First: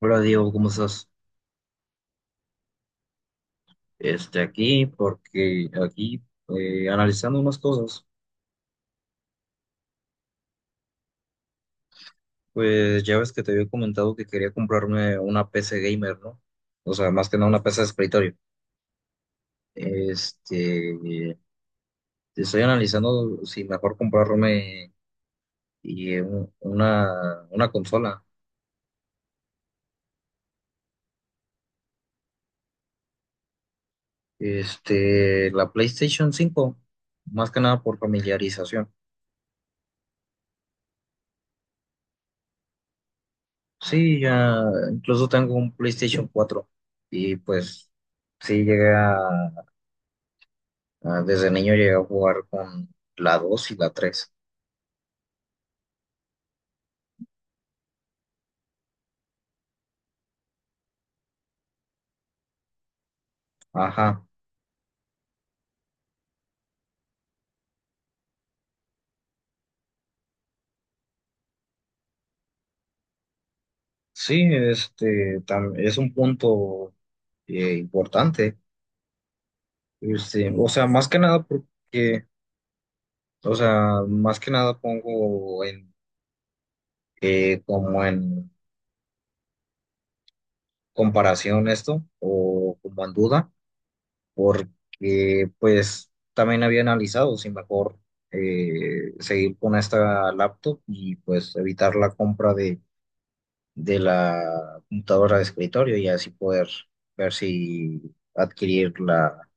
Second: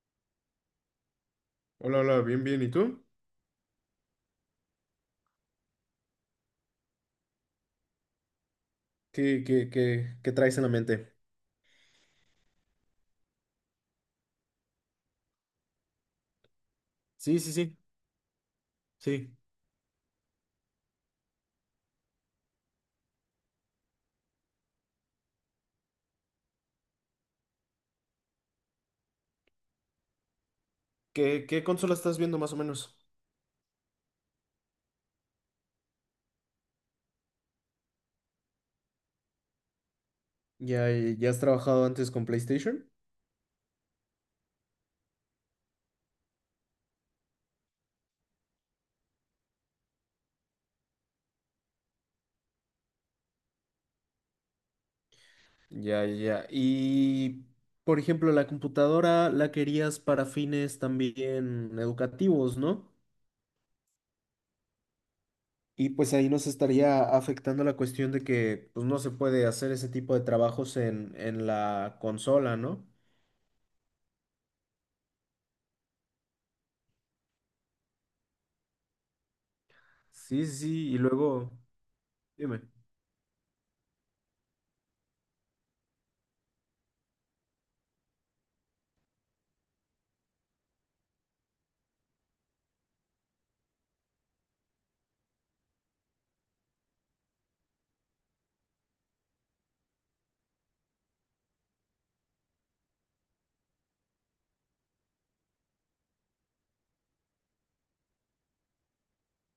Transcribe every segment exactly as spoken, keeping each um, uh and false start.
Hola Diego, ¿cómo estás? Hola, hola, bien, bien. ¿Y tú? Este, aquí, porque aquí eh, analizando unas cosas. ¿Qué, qué, qué, qué traes en la mente? Pues ya ves que te había comentado que quería comprarme una P C gamer, ¿no? O sea, más que Sí, nada sí, una sí, P C de escritorio. sí. Este, eh, estoy analizando si mejor comprarme y, eh, un- una, una consola, ¿Qué, qué consola estás viendo más o menos? este, la PlayStation cinco, más que nada por familiarización. ¿Ya, ya has trabajado antes con PlayStation? Sí, ya incluso tengo un PlayStation cuatro y pues sí llegué a... Ah, desde niño llegué a jugar con la dos y la tres. Ya, ya. Ya. Y, por ejemplo, la computadora la querías para fines también educativos, ¿no? Ajá. Y pues ahí nos estaría afectando la cuestión de que pues no se puede hacer ese tipo de trabajos en, en la consola, ¿no? Sí, este tam- es un punto eh, importante. Sí, sí, Este, o sea, sí, y más que nada luego, porque, dime. o sea, más que nada pongo en eh, como en comparación esto o como en duda, porque pues también había analizado si mejor eh, seguir con esta laptop y pues evitar la compra de la computadora de escritorio y así poder ver si adquirir la,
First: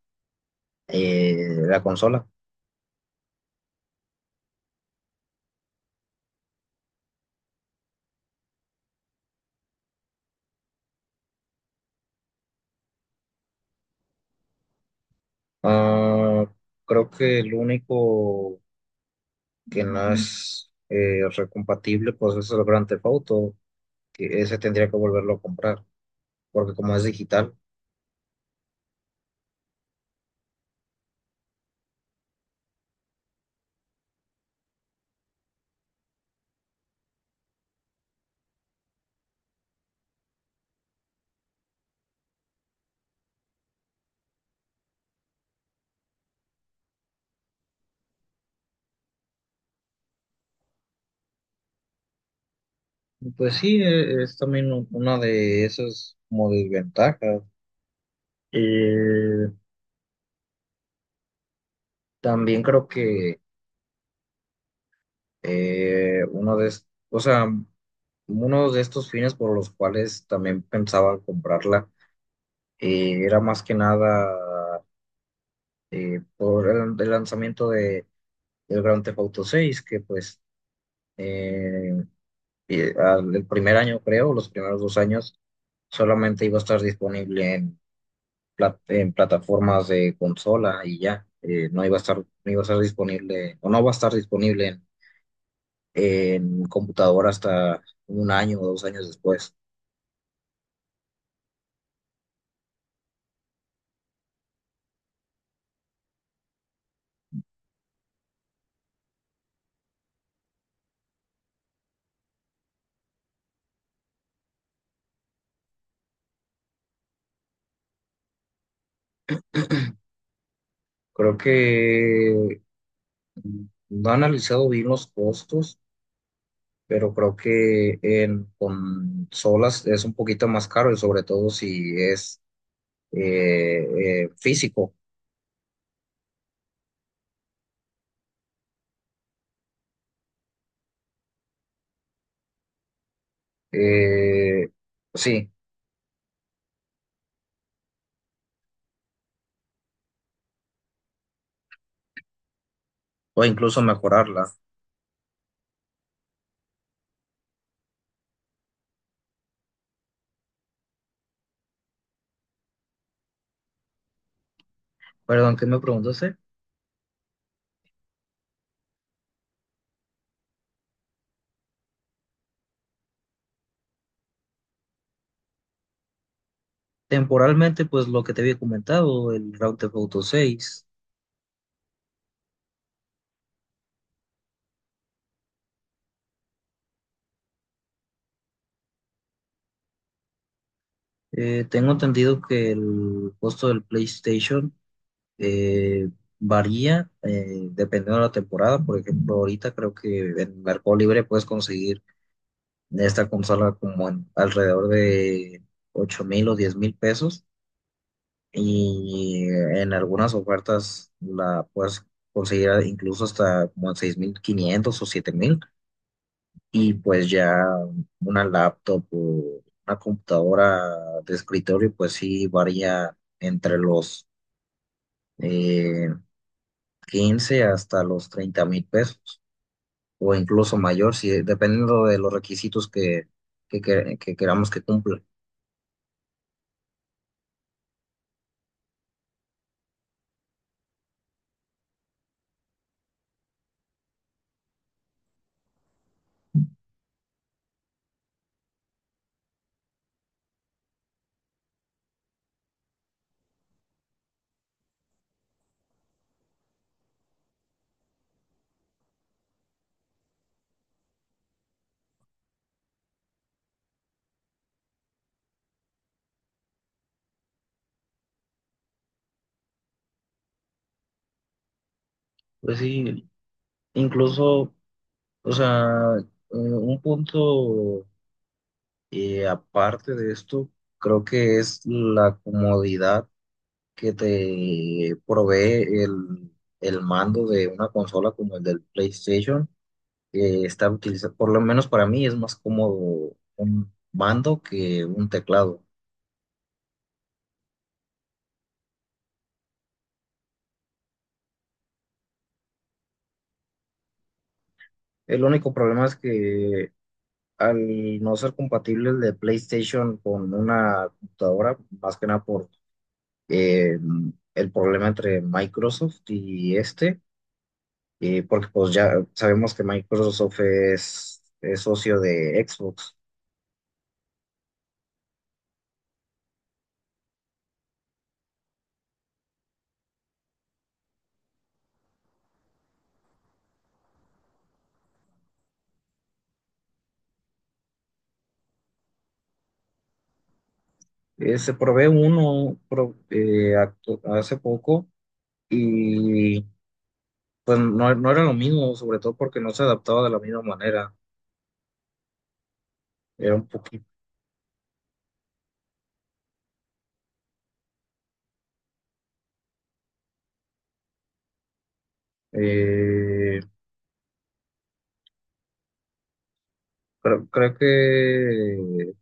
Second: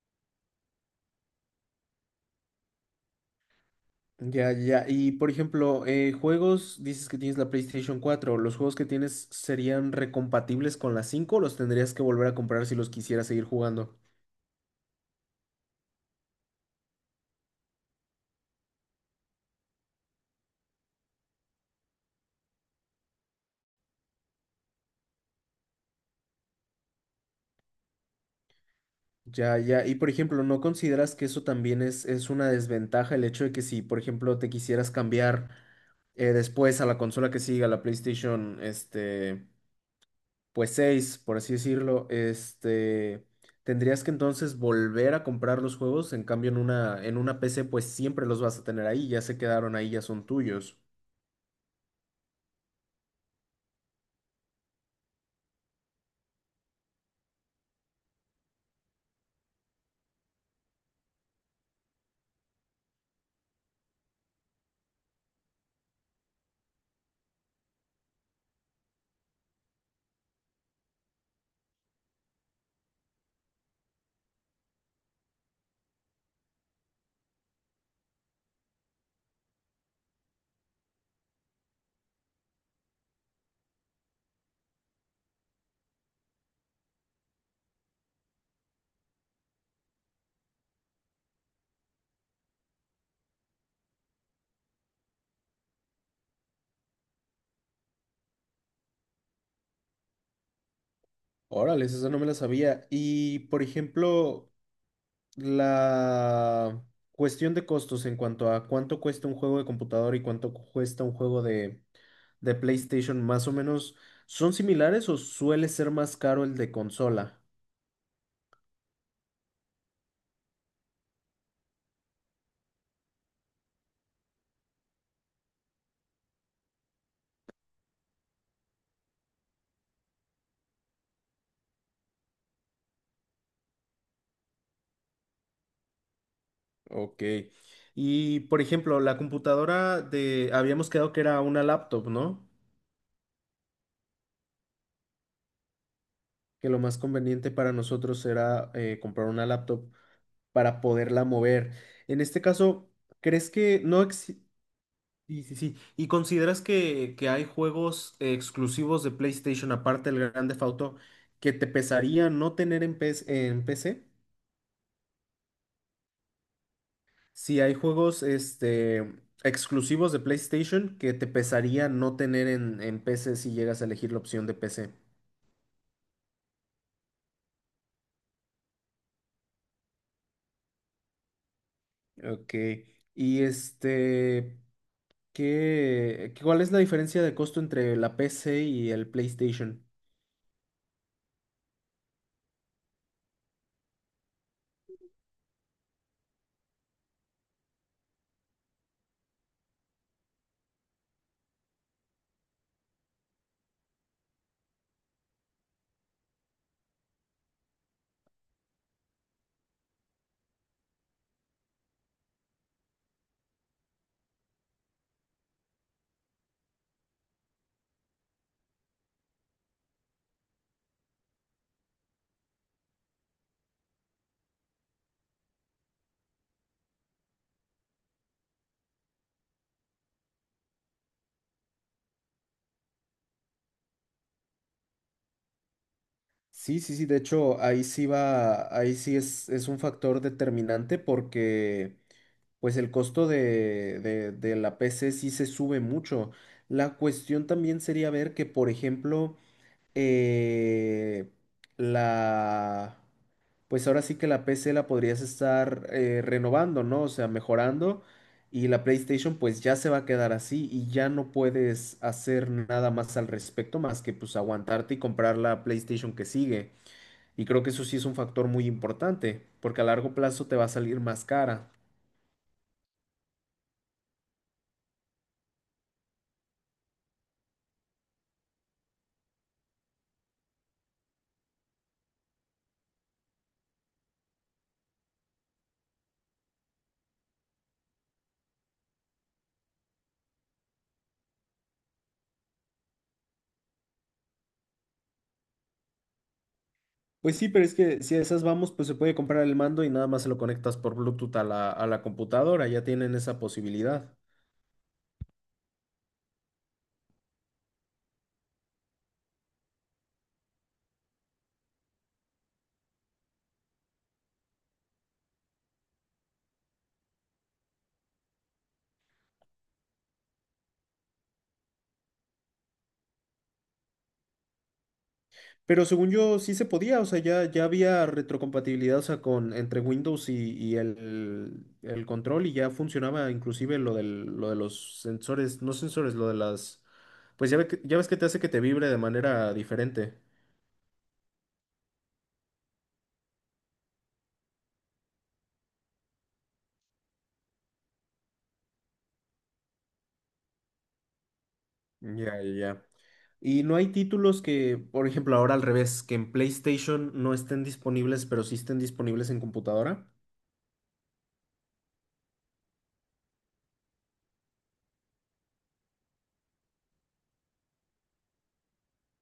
eh, la consola. Ya, ya. Y por ejemplo, eh, juegos, dices que tienes la PlayStation cuatro. ¿Los juegos que tienes serían recompatibles con la cinco o los tendrías que volver a comprar si los quisieras seguir jugando? Ah, creo que el único que no es eh, recompatible pues es el Grand Theft Auto, que ese tendría que volverlo a comprar, porque como es digital, Ya, ya. Y por ejemplo, ¿no consideras que eso también es, es una desventaja el hecho de que si, por ejemplo, te quisieras cambiar eh, después a la consola que siga, la PlayStation, este, pues seis, por así decirlo, este, tendrías que entonces volver a comprar los juegos, en cambio en una, en una P C pues siempre los vas a tener ahí, ya se quedaron ahí, ya son tuyos. pues sí, eh, es también u- una de esas como desventajas. Eh, también creo que... Eh, uno de, es- o sea, uno de estos fines por los cuales también pensaba comprarla eh, era más que nada eh, por el, el lanzamiento de el Grand Theft Auto seis, que pues eh, eh, al- el primer año, creo, los primeros dos años, solamente iba a estar disponible en, plat- en plataformas de consola. Y ya, eh, no iba a estar, no iba a estar disponible, o no va a estar disponible en, en computadora hasta un año o dos años después. Órale, esa no me la sabía. Y por ejemplo, la cuestión de costos en cuanto a cuánto cuesta un juego de computador y cuánto cuesta un juego de, de PlayStation, más o menos, ¿son similares o suele ser más caro el de consola? Creo que no he analizado bien los costos, pero creo que en consolas es un poquito más caro, y sobre todo si es eh, eh, físico. Ok. Y por ejemplo, la computadora de, habíamos quedado que era una laptop, ¿no? Eh, sí, Que lo más conveniente para nosotros era eh, comprar una laptop para poderla mover. En este caso, o ¿crees incluso que no exi-? mejorarla. Sí, sí, sí. ¿Y consideras que, que hay juegos exclusivos de PlayStation, aparte del Grand Theft Auto, que te pesaría no tener en, P S en P C? Perdón, ¿qué me preguntaste? ¿Si hay juegos este, exclusivos de PlayStation que te pesaría no tener en, en P C si llegas a elegir la opción de P C? Temporalmente, pues lo que te había comentado, el Grand Theft Auto seis. Ok. Y este, ¿qué, cuál es la diferencia de costo entre la P C y el PlayStation? Eh, tengo entendido que el costo del PlayStation... Eh, varía eh, dependiendo de la temporada. Por ejemplo, ahorita creo que en Mercado Libre puedes conseguir esta consola como en alrededor de ocho mil o diez mil pesos. Y en algunas ofertas la puedes conseguir incluso hasta como en seis mil quinientos o siete mil. Y pues ya una laptop o una computadora de escritorio, pues sí varía entre los eh, quince hasta los treinta mil pesos, o incluso mayor, si, dependiendo de los requisitos que, que, que- que queramos que cumpla. Sí, sí, sí, de hecho, ahí sí va, ahí sí es, es un factor determinante porque pues el costo de, de de la P C sí se sube mucho. La cuestión también sería ver que, por ejemplo, eh, la, pues ahora sí que la P C la podrías estar eh, renovando, ¿no? O sea, mejorando. Y la PlayStation pues ya se va a quedar así y ya no puedes hacer nada más al respecto más que pues aguantarte y comprar la PlayStation que sigue. Y creo que eso sí es un factor muy importante, porque a largo plazo te va a salir más cara. Pues sí, incluso, o sea, eh, un punto eh, aparte de esto, creo que es la comodidad que te provee el, el mando de una consola como el del PlayStation, que está utilizado, por lo menos para mí es más cómodo un mando que un teclado. Pues sí, pero es que si a esas vamos, pues se puede comprar el mando y nada más se lo conectas por Bluetooth a la, a la computadora, ya tienen esa posibilidad. El único problema es que al no ser compatible el de PlayStation con una computadora, más que nada por eh, el problema entre Microsoft y este, eh, porque pues ya sabemos que Microsoft es, es socio de Xbox. Pero según yo sí se podía, o sea, ya, ya había retrocompatibilidad, o sea, con, entre Windows y, y el, el control y ya funcionaba inclusive lo del, lo de los sensores, no sensores, lo de las. Pues ya, ve que- ya ves que te hace que te vibre de manera diferente. Eh, se probé uno pro- eh, actu- hace poco, y pues no, no era lo mismo, sobre todo porque no se adaptaba de la misma manera. Ya, ya, ya. Era Y un no hay poquito... títulos que, por ejemplo, ahora al revés, que en PlayStation no estén disponibles, pero sí estén disponibles en computadora. eh, Creo, creo que...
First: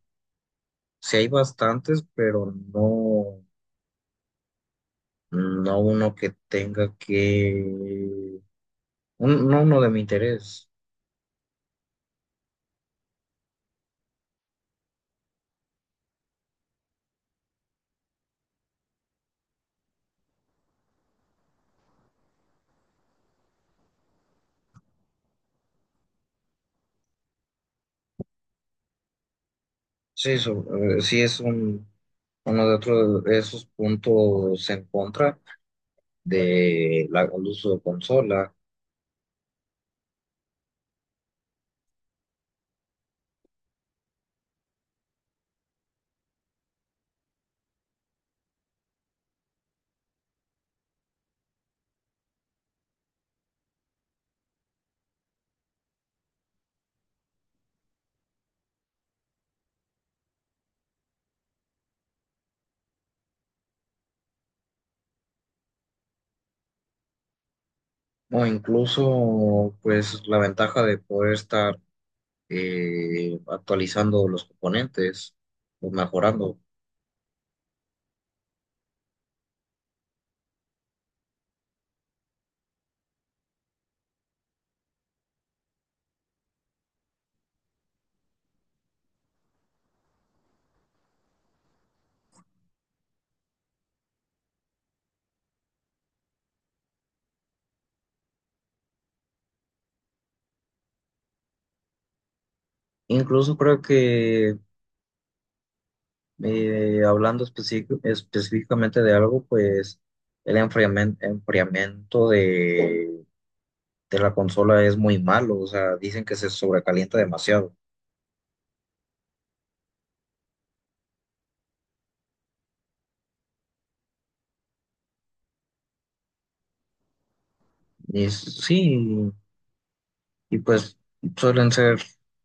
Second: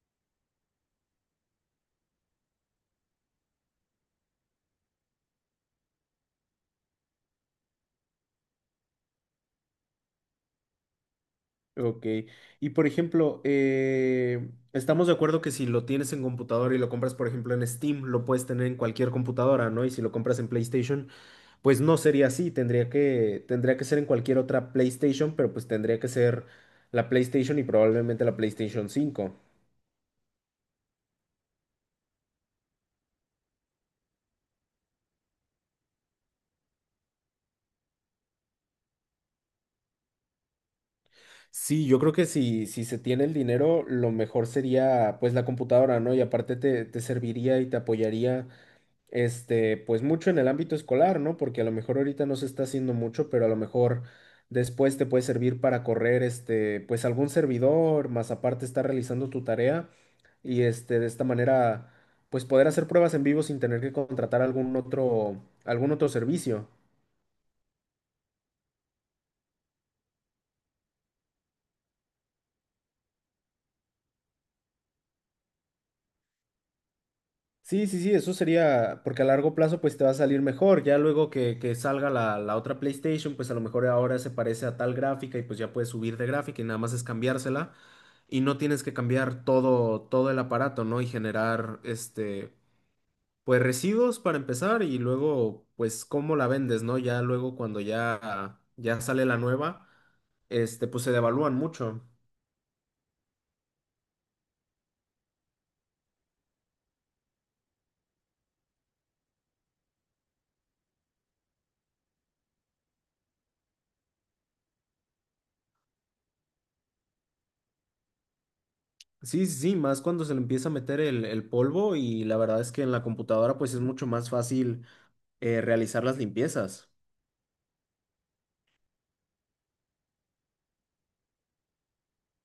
Sí hay bastantes, pero no, no uno que tenga que, un- no uno de mi interés. Ok. Y por ejemplo, eh, estamos de acuerdo que si lo tienes en computadora y lo compras, por ejemplo, en Steam, lo puedes tener en cualquier computadora, ¿no? Y si lo compras en PlayStation, pues no sería así. Tendría que, tendría que ser en cualquier otra PlayStation, pero pues tendría que ser la PlayStation y probablemente la PlayStation cinco. Sí, so- eh, sí es un, uno de otros de esos puntos en contra de la, el uso de consola, Sí, yo creo que si, si se tiene el dinero, lo mejor sería pues la computadora, ¿no? Y aparte te, te serviría y te apoyaría este, pues mucho en el ámbito escolar, ¿no? Porque a lo mejor ahorita no se está haciendo mucho, pero a lo mejor después te puede servir para correr este, pues algún servidor, más aparte estar realizando tu tarea y este, de esta manera pues poder hacer pruebas en vivo sin tener que contratar algún otro, algún otro servicio. o incluso pues la ventaja de poder estar eh, actualizando los componentes o mejorando. Sí, sí, sí, eso sería, porque a largo plazo pues te va a salir mejor, ya luego que, que salga la, la otra PlayStation, pues a lo mejor ahora se parece a tal gráfica y pues ya puedes subir de gráfica y nada más es cambiársela y no tienes que cambiar todo, todo el aparato, ¿no? Y generar, este, pues residuos para empezar y luego pues cómo la vendes, ¿no? Ya luego cuando ya, ya sale la nueva, este, pues se devalúan mucho. Incluso creo que... Eh, hablando específic- específicamente de algo, pues el enfriamen- enfriamiento de, de la consola es muy malo, o sea, dicen que se sobrecalienta demasiado. Sí, sí, sí, más cuando se le empieza a meter el, el polvo y la verdad es que en la computadora pues es mucho más fácil eh, realizar las limpiezas. Y s- sí, y pues suelen ser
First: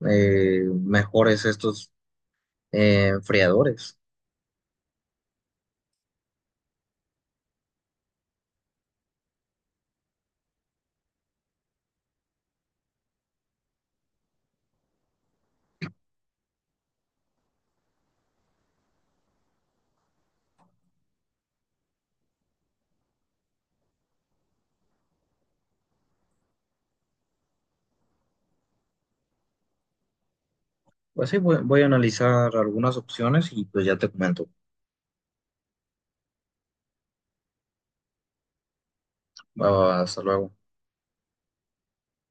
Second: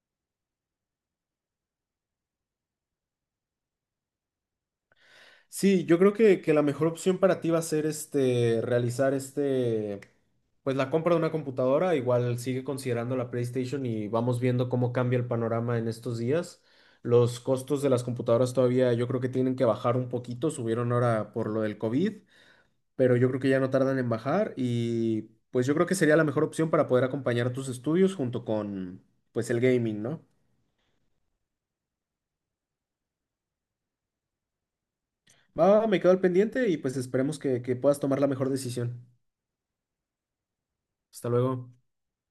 eh, mejores estos eh, enfriadores. Sí, yo creo que, que la mejor opción para ti va a ser este, realizar este, pues la compra de una computadora. Igual sigue considerando la PlayStation y vamos viendo cómo cambia el panorama en estos días. Los costos de las computadoras todavía yo creo que tienen que bajar un poquito, subieron ahora por lo del COVID, pero yo creo que ya no tardan en bajar y pues yo creo que sería la mejor opción para poder acompañar tus estudios junto con pues el gaming, ¿no? Pues sí, voy, voy a analizar algunas opciones y pues ya te comento. Va, me quedo al pendiente y pues esperemos que, que puedas tomar la mejor decisión. Ah, hasta luego. Hasta luego.